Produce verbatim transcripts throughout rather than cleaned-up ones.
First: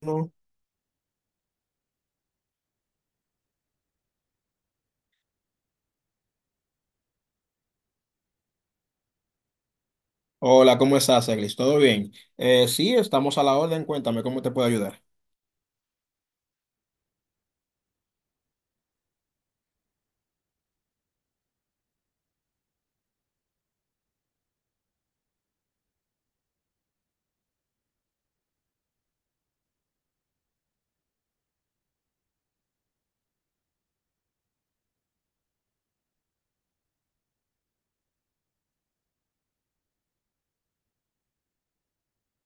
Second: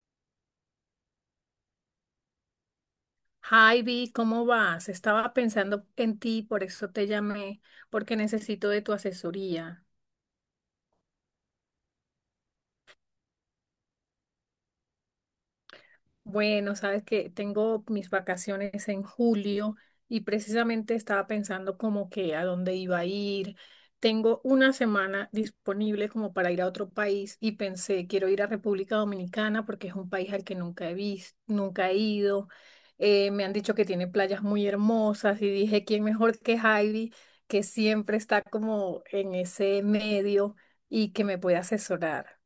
No. Hi, Vi, ¿cómo vas? Estaba pensando en ti, por eso te llamé, porque necesito de tu asesoría. Hola, ¿cómo estás, Eglis? ¿Todo bien? Eh, sí, estamos a la orden. Cuéntame cómo te puedo ayudar. Bueno, sabes que tengo mis vacaciones en julio y precisamente estaba pensando como que a dónde iba a ir. Tengo una semana disponible como para ir a otro país y pensé, quiero ir a República Dominicana porque es un país al que nunca he visto, nunca he ido. Eh, me han dicho que tiene playas muy hermosas y dije, ¿quién mejor que Heidi, que siempre está como en ese medio y que me puede asesorar?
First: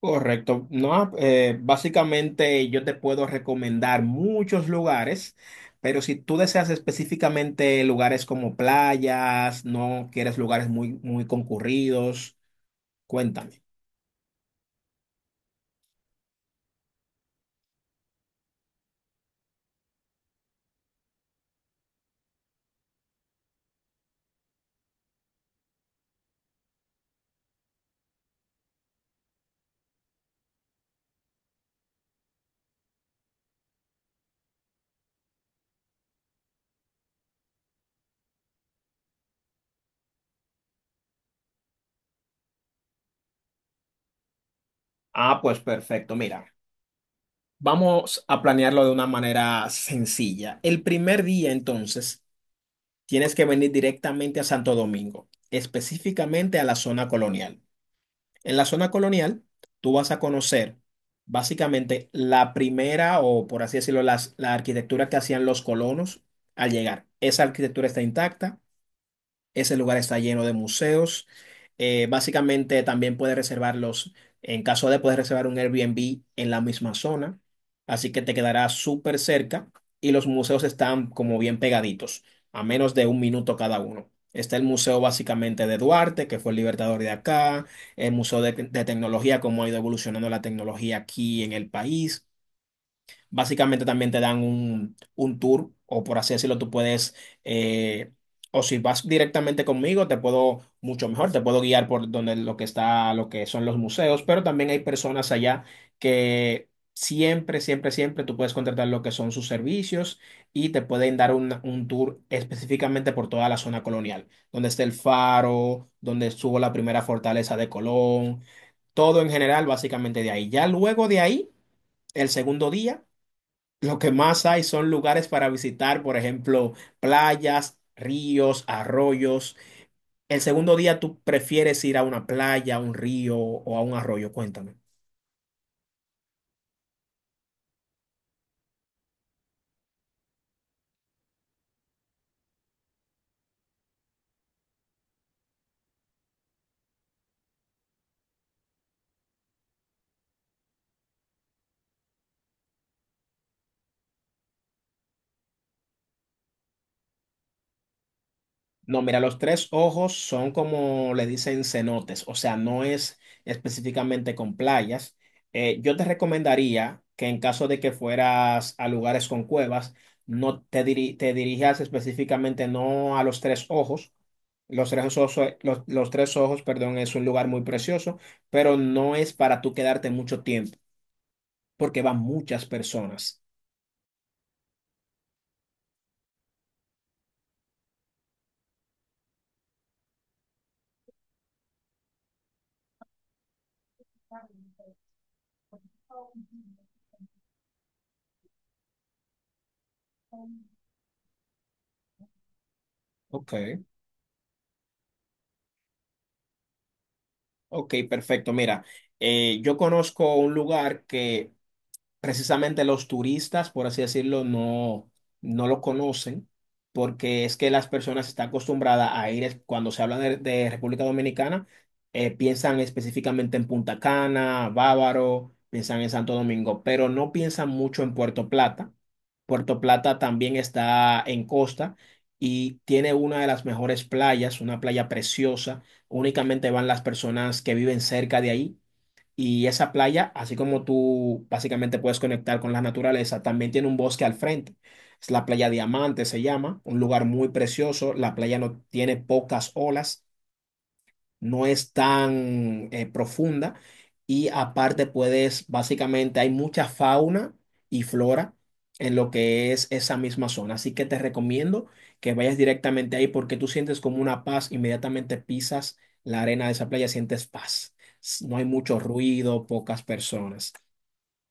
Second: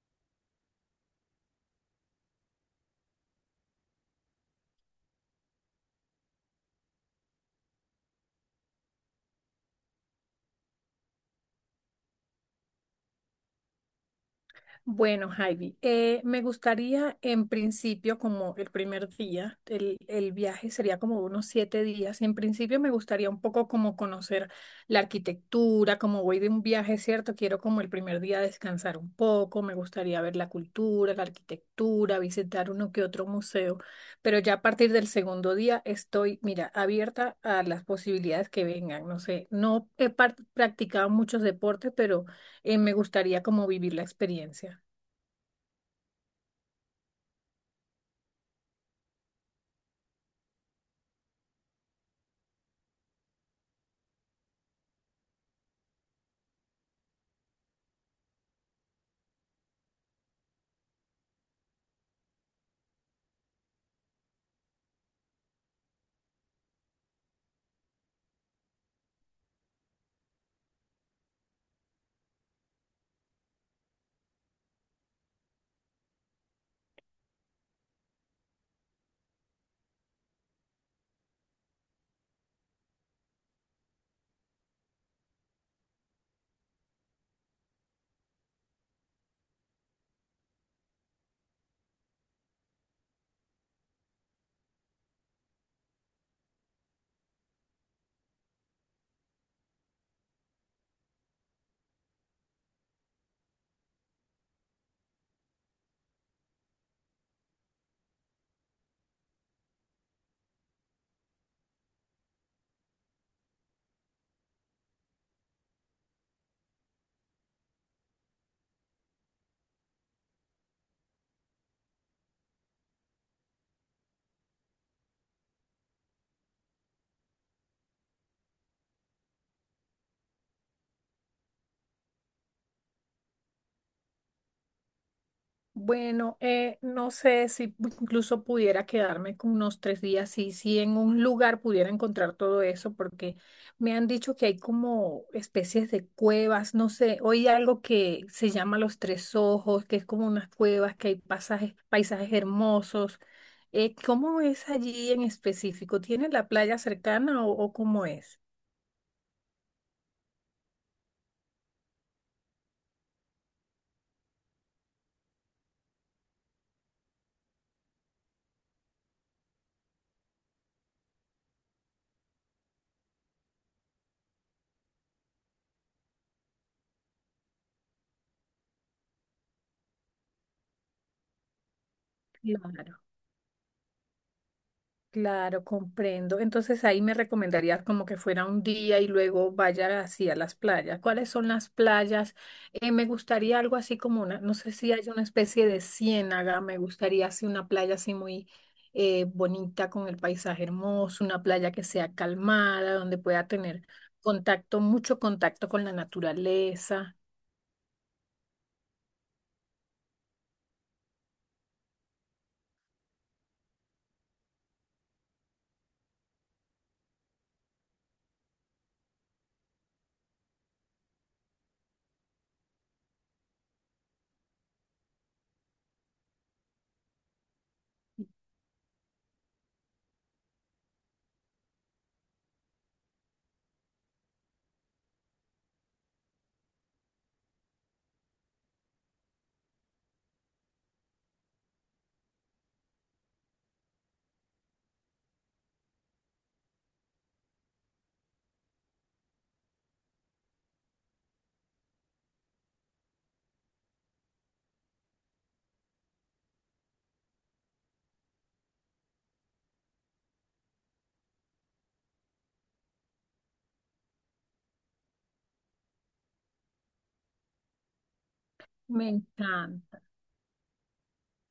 Correcto. No, eh, básicamente yo te puedo recomendar muchos lugares, pero si tú deseas específicamente lugares como playas, no quieres lugares muy, muy concurridos, cuéntame. Bueno, Javi, eh, me gustaría en principio, como el primer día, el, el viaje sería como unos siete días. En principio me gustaría un poco como conocer la arquitectura, como voy de un viaje, ¿cierto? Quiero como el primer día descansar un poco, me gustaría ver la cultura, la arquitectura, visitar uno que otro museo, pero ya a partir del segundo día estoy, mira, abierta a las posibilidades que vengan. No sé, no he par- practicado muchos deportes, pero eh, me gustaría como vivir la experiencia. Ah, pues perfecto. Mira, vamos a planearlo de una manera sencilla. El primer día, entonces, tienes que venir directamente a Santo Domingo, específicamente a la zona colonial. En la zona colonial, tú vas a conocer básicamente la primera o, por así decirlo, las- la arquitectura que hacían los colonos al llegar. Esa arquitectura está intacta. Ese lugar está lleno de museos. Eh, básicamente también puedes reservarlos, en caso de poder reservar un Airbnb en la misma zona, así que te quedará súper cerca y los museos están como bien pegaditos, a menos de un minuto cada uno. Está el museo básicamente de Duarte, que fue el libertador de acá, el museo de, de tecnología, cómo ha ido evolucionando la tecnología aquí en el país. Básicamente también te dan un, un tour, o por así decirlo, tú puedes, eh, o si vas directamente conmigo, te puedo mucho mejor, te puedo guiar por donde lo que está, lo que son los museos, pero también hay personas allá que siempre, siempre, siempre tú puedes contratar lo que son sus servicios y te pueden dar un, un tour específicamente por toda la zona colonial, donde está el faro, donde estuvo la primera fortaleza de Colón, todo en general, básicamente de ahí. Ya luego de ahí, el segundo día. Lo que más hay son lugares para visitar, por ejemplo, playas, ríos, arroyos. El segundo día tú prefieres ir a una playa, a un río o a un arroyo, cuéntame. Bueno, eh, no sé si incluso pudiera quedarme con unos tres días y si en un lugar pudiera encontrar todo eso, porque me han dicho que hay como especies de cuevas, no sé, hoy hay algo que se llama Los Tres Ojos, que es como unas cuevas, que hay pasajes, paisajes hermosos. Eh, ¿cómo es allí en específico? ¿Tiene la playa cercana o, o cómo es? No, mira, los tres ojos son como le dicen cenotes, o sea, no es específicamente con playas. Eh, yo te recomendaría que en caso de que fueras a lugares con cuevas, no te, diri- te dirijas específicamente no a los tres ojos. Los tres ojos, los, los tres ojos, perdón, es un lugar muy precioso, pero no es para tú quedarte mucho tiempo, porque van muchas Claro. personas. Claro, comprendo. Entonces ahí me recomendarías como que fuera un día y luego vaya hacia las playas. ¿Cuáles son las playas? Eh, me gustaría algo así como una, no sé si hay una especie de ciénaga, me gustaría así una playa así muy eh, bonita con el paisaje hermoso, una playa que sea calmada, donde pueda Ok, tener contacto, mucho contacto con la naturaleza. ok, perfecto. Mira, eh, yo conozco un lugar que precisamente los turistas, por así decirlo, no, no lo conocen, porque es que las personas están acostumbradas a ir, es- cuando se habla de, de República Dominicana, eh, piensan específicamente en Punta Cana, Bávaro, piensan en Santo Domingo, pero no piensan mucho en Puerto Plata. Puerto Plata también está en costa y tiene una de las mejores playas, una playa preciosa. Únicamente van las personas que viven cerca de ahí y esa playa, así como tú básicamente puedes conectar con la naturaleza, también tiene un bosque al frente. Es la playa Diamante, se llama, un lugar muy precioso. La playa no tiene pocas olas, no es tan eh, profunda y aparte puedes, básicamente hay mucha fauna y flora en lo que es esa misma zona. Así que te recomiendo que vayas directamente ahí porque tú sientes como una paz, inmediatamente pisas la arena de esa playa, sientes paz. S- No hay mucho Me ruido, pocas encanta. personas.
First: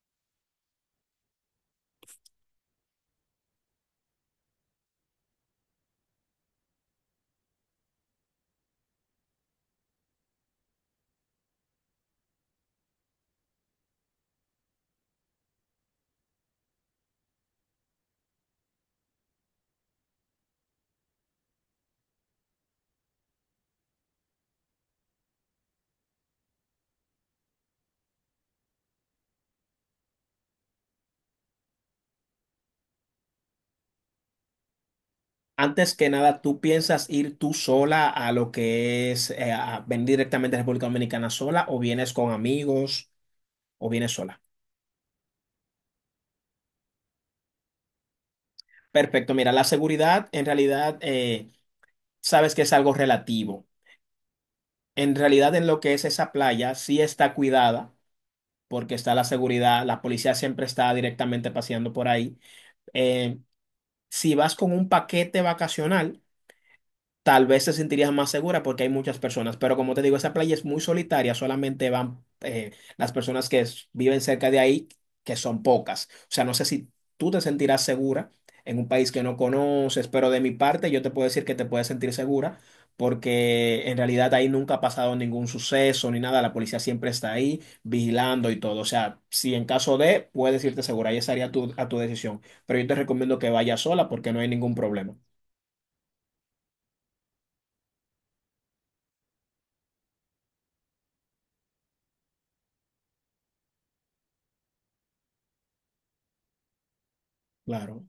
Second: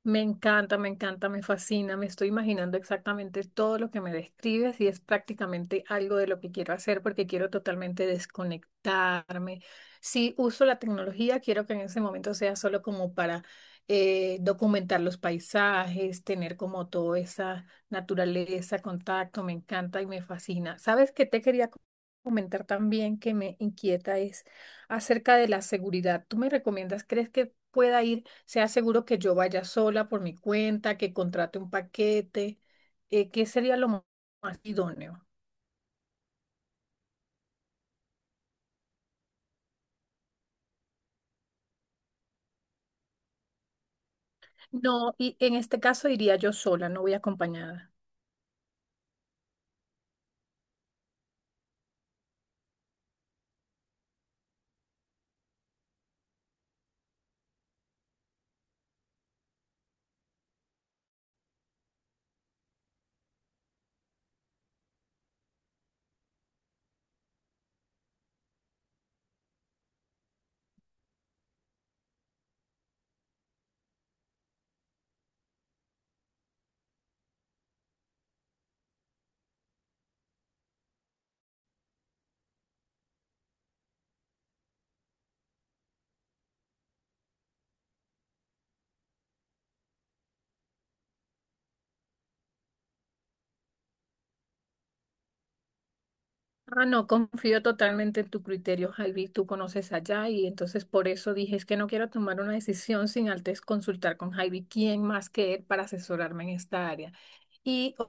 Me encanta, me encanta, me fascina, me estoy imaginando exactamente todo lo que me describes y es prácticamente algo de lo que quiero hacer porque quiero totalmente desconectarme. Si uso la tecnología, quiero que en ese momento sea solo como para eh, documentar los paisajes, tener como toda esa naturaleza, contacto, me encanta y me fascina. ¿Sabes qué te quería co- comentar también que me inquieta es acerca de la seguridad? ¿Tú me recomiendas, crees que pueda ir? Sea seguro que yo vaya sola por mi cuenta, que contrate un paquete, eh, ¿qué sería lo mo- más idóneo? Antes que nada, ¿tú piensas ir tú sola a lo que es eh, a venir directamente a República Dominicana sola o vienes con amigos o vienes sola? No, y en este caso iría yo sola, no voy acompañada. Perfecto, mira, la seguridad en realidad eh, sabes que es algo relativo. En realidad en lo que es esa playa sí está cuidada porque está la seguridad, la policía siempre está directamente paseando por ahí. Eh, si vas con un paquete vacacional, tal vez te sentirías más segura porque hay muchas personas, pero como te digo, esa playa es muy solitaria, solamente van eh, las personas que s- viven cerca de ahí, que son pocas. O sea, no sé si tú te sentirás segura en un país que no conoces, pero de mi parte yo te puedo decir que te puedes sentir segura porque en realidad ahí nunca ha pasado ningún suceso ni nada, la policía siempre está ahí vigilando y todo. O sea, si en caso de, puedes irte segura, ahí estaría tu- a tu decisión, pero yo te recomiendo que vayas sola porque no hay ningún problema. Ah, no, confío totalmente en tu criterio, Javi, tú conoces allá y entonces por eso dije, es que no quiero tomar una decisión sin antes consultar con Javi, quién más que él para asesorarme en esta área. Y Claro.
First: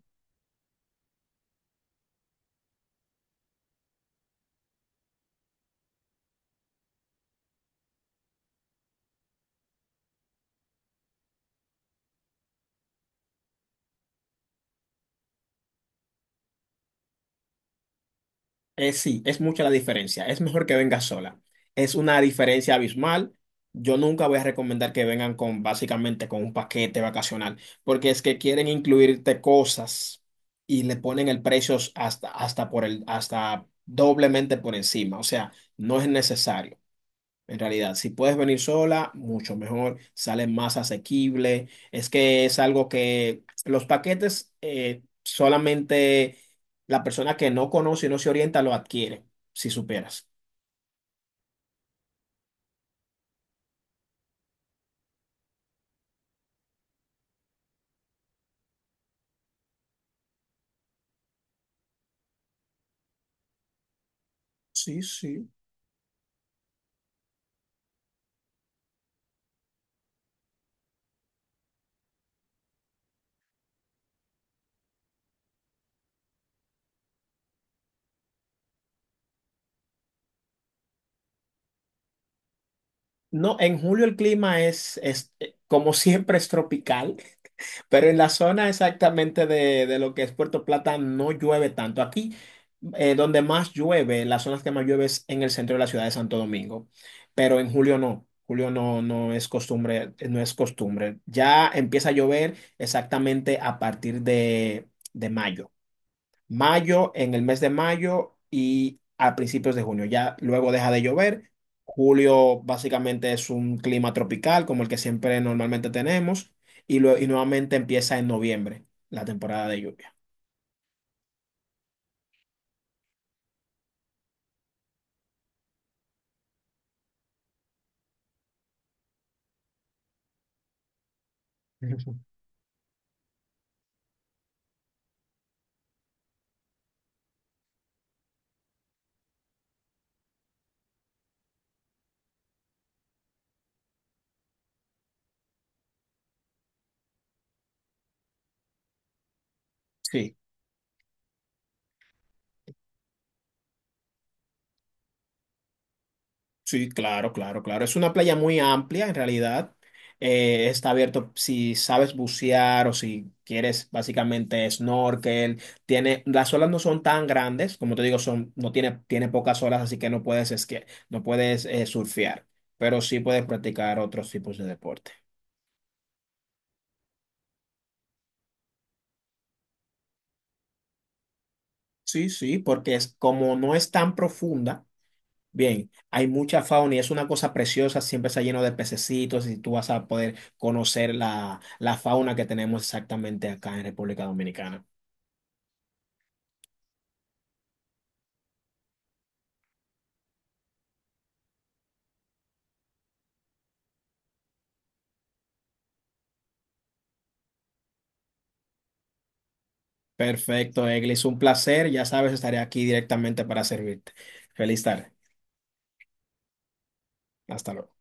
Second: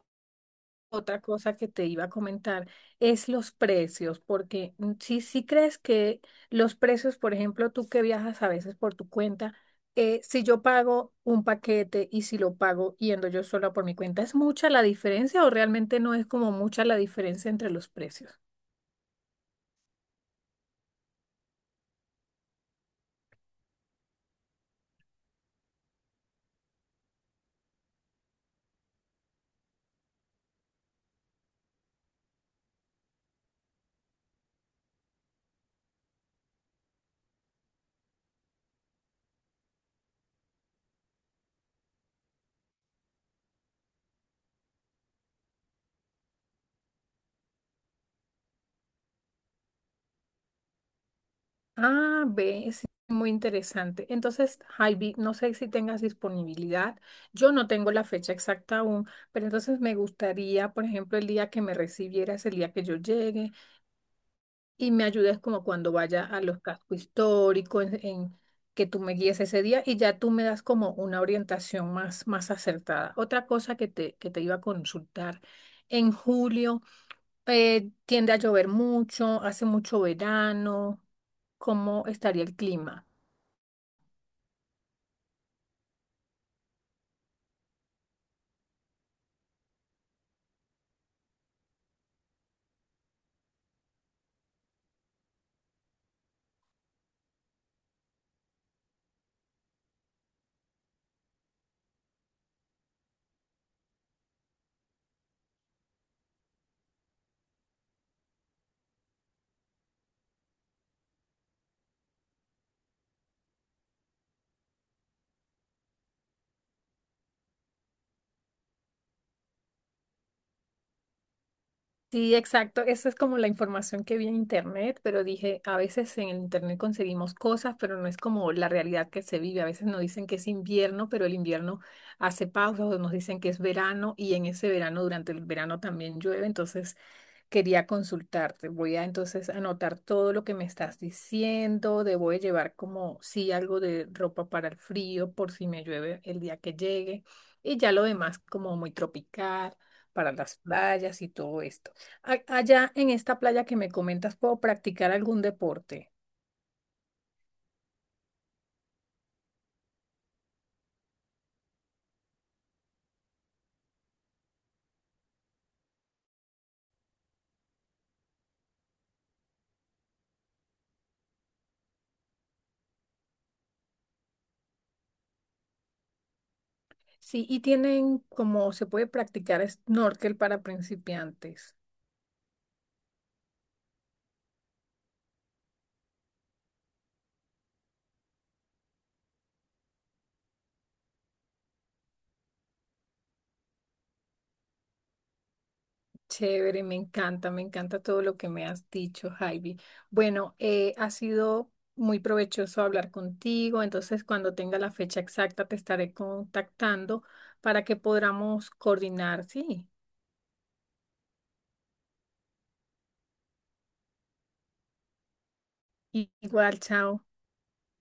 otra cosa que te iba a comentar es los precios, porque mm, si, si crees que los precios, por ejemplo, tú que viajas a veces por tu cuenta, eh, si yo pago un paquete y si lo pago yendo yo sola por mi cuenta, ¿es mucha la diferencia o realmente no es como mucha la diferencia entre los precios? Eh, sí, es mucha la diferencia. Es mejor que venga sola. Es una diferencia abismal. Yo nunca voy a recomendar que vengan con básicamente con un paquete vacacional, porque es que quieren incluirte cosas y le ponen el precio hasta, hasta por el, hasta doblemente por encima. O sea, no es necesario. En realidad, si puedes venir sola, mucho mejor, sale más asequible. Es que es algo que los paquetes eh, solamente la persona que no conoce y no se orienta lo adquiere, si superas. Ah, ve, es muy interesante. Entonces, Javi, no sé si tengas disponibilidad. Yo no tengo la fecha exacta aún, pero entonces me gustaría, por ejemplo, el día que me recibieras, el día que yo llegue. Y Sí, me ayudes sí. como cuando vaya a los cascos históricos, en, en que tú me guíes ese día y ya tú me das como una orientación más, más acertada. Otra cosa que te, que te iba a consultar, en julio eh, tiende a llover mucho, hace mucho verano, ¿cómo estaría el clima? No, en julio el clima es, es eh, como siempre, es tropical. Pero en la zona exactamente de, de lo que es Puerto Plata no llueve tanto. Aquí, eh, donde más llueve, las zonas que más llueve es en el centro de la ciudad de Santo Domingo. Pero en julio no. Julio no, no es costumbre, no es costumbre. Ya empieza a llover exactamente a partir de, de mayo, mayo, en el mes de mayo y a principios de junio. Ya luego deja de llover. Julio básicamente es un clima tropical como el que siempre normalmente tenemos y, lue- y nuevamente empieza en noviembre la temporada de lluvia. Sí, exacto. Esa es como la información que vi en internet, pero dije, a veces en el internet conseguimos cosas, pero no es como la realidad que se vive. A veces nos dicen que es invierno, pero el invierno hace pausas, o nos dicen que es verano y en ese verano, durante el verano también llueve. Entonces quería consultarte. Voy a entonces anotar todo lo que me estás diciendo. Debo de llevar como sí algo de ropa para el frío por si me llueve el día que llegue. Y ya lo demás como muy tropical para Sí. las playas y todo esto. A- Allá en esta playa que me comentas, ¿puedo practicar algún deporte? Sí, claro, claro, claro. Es una playa muy amplia en realidad. Eh, está abierto si sabes bucear o si quieres básicamente snorkel. Tiene, las olas no son tan grandes, como te digo, son, no tiene, tiene pocas olas, así que no puedes esquiar, no puedes eh, surfear, pero sí puedes practicar otros tipos de deporte. Sí, y tienen como se puede practicar snorkel para principiantes. Sí, sí, porque es como no es tan profunda. Bien, hay mucha fauna y es una cosa preciosa, siempre está lleno de pececitos y tú vas a poder conocer la, la fauna que tenemos exactamente acá en República Dominicana. Chévere, me encanta, me encanta todo lo que me has dicho, Javi. Bueno, eh, ha sido muy provechoso hablar contigo, entonces cuando tenga la fecha exacta te estaré contactando para que podamos coordinar, sí. Perfecto, Eglis, un placer, ya sabes, estaré aquí directamente para servirte. Feliz tarde, I- Igual, chao. hasta luego.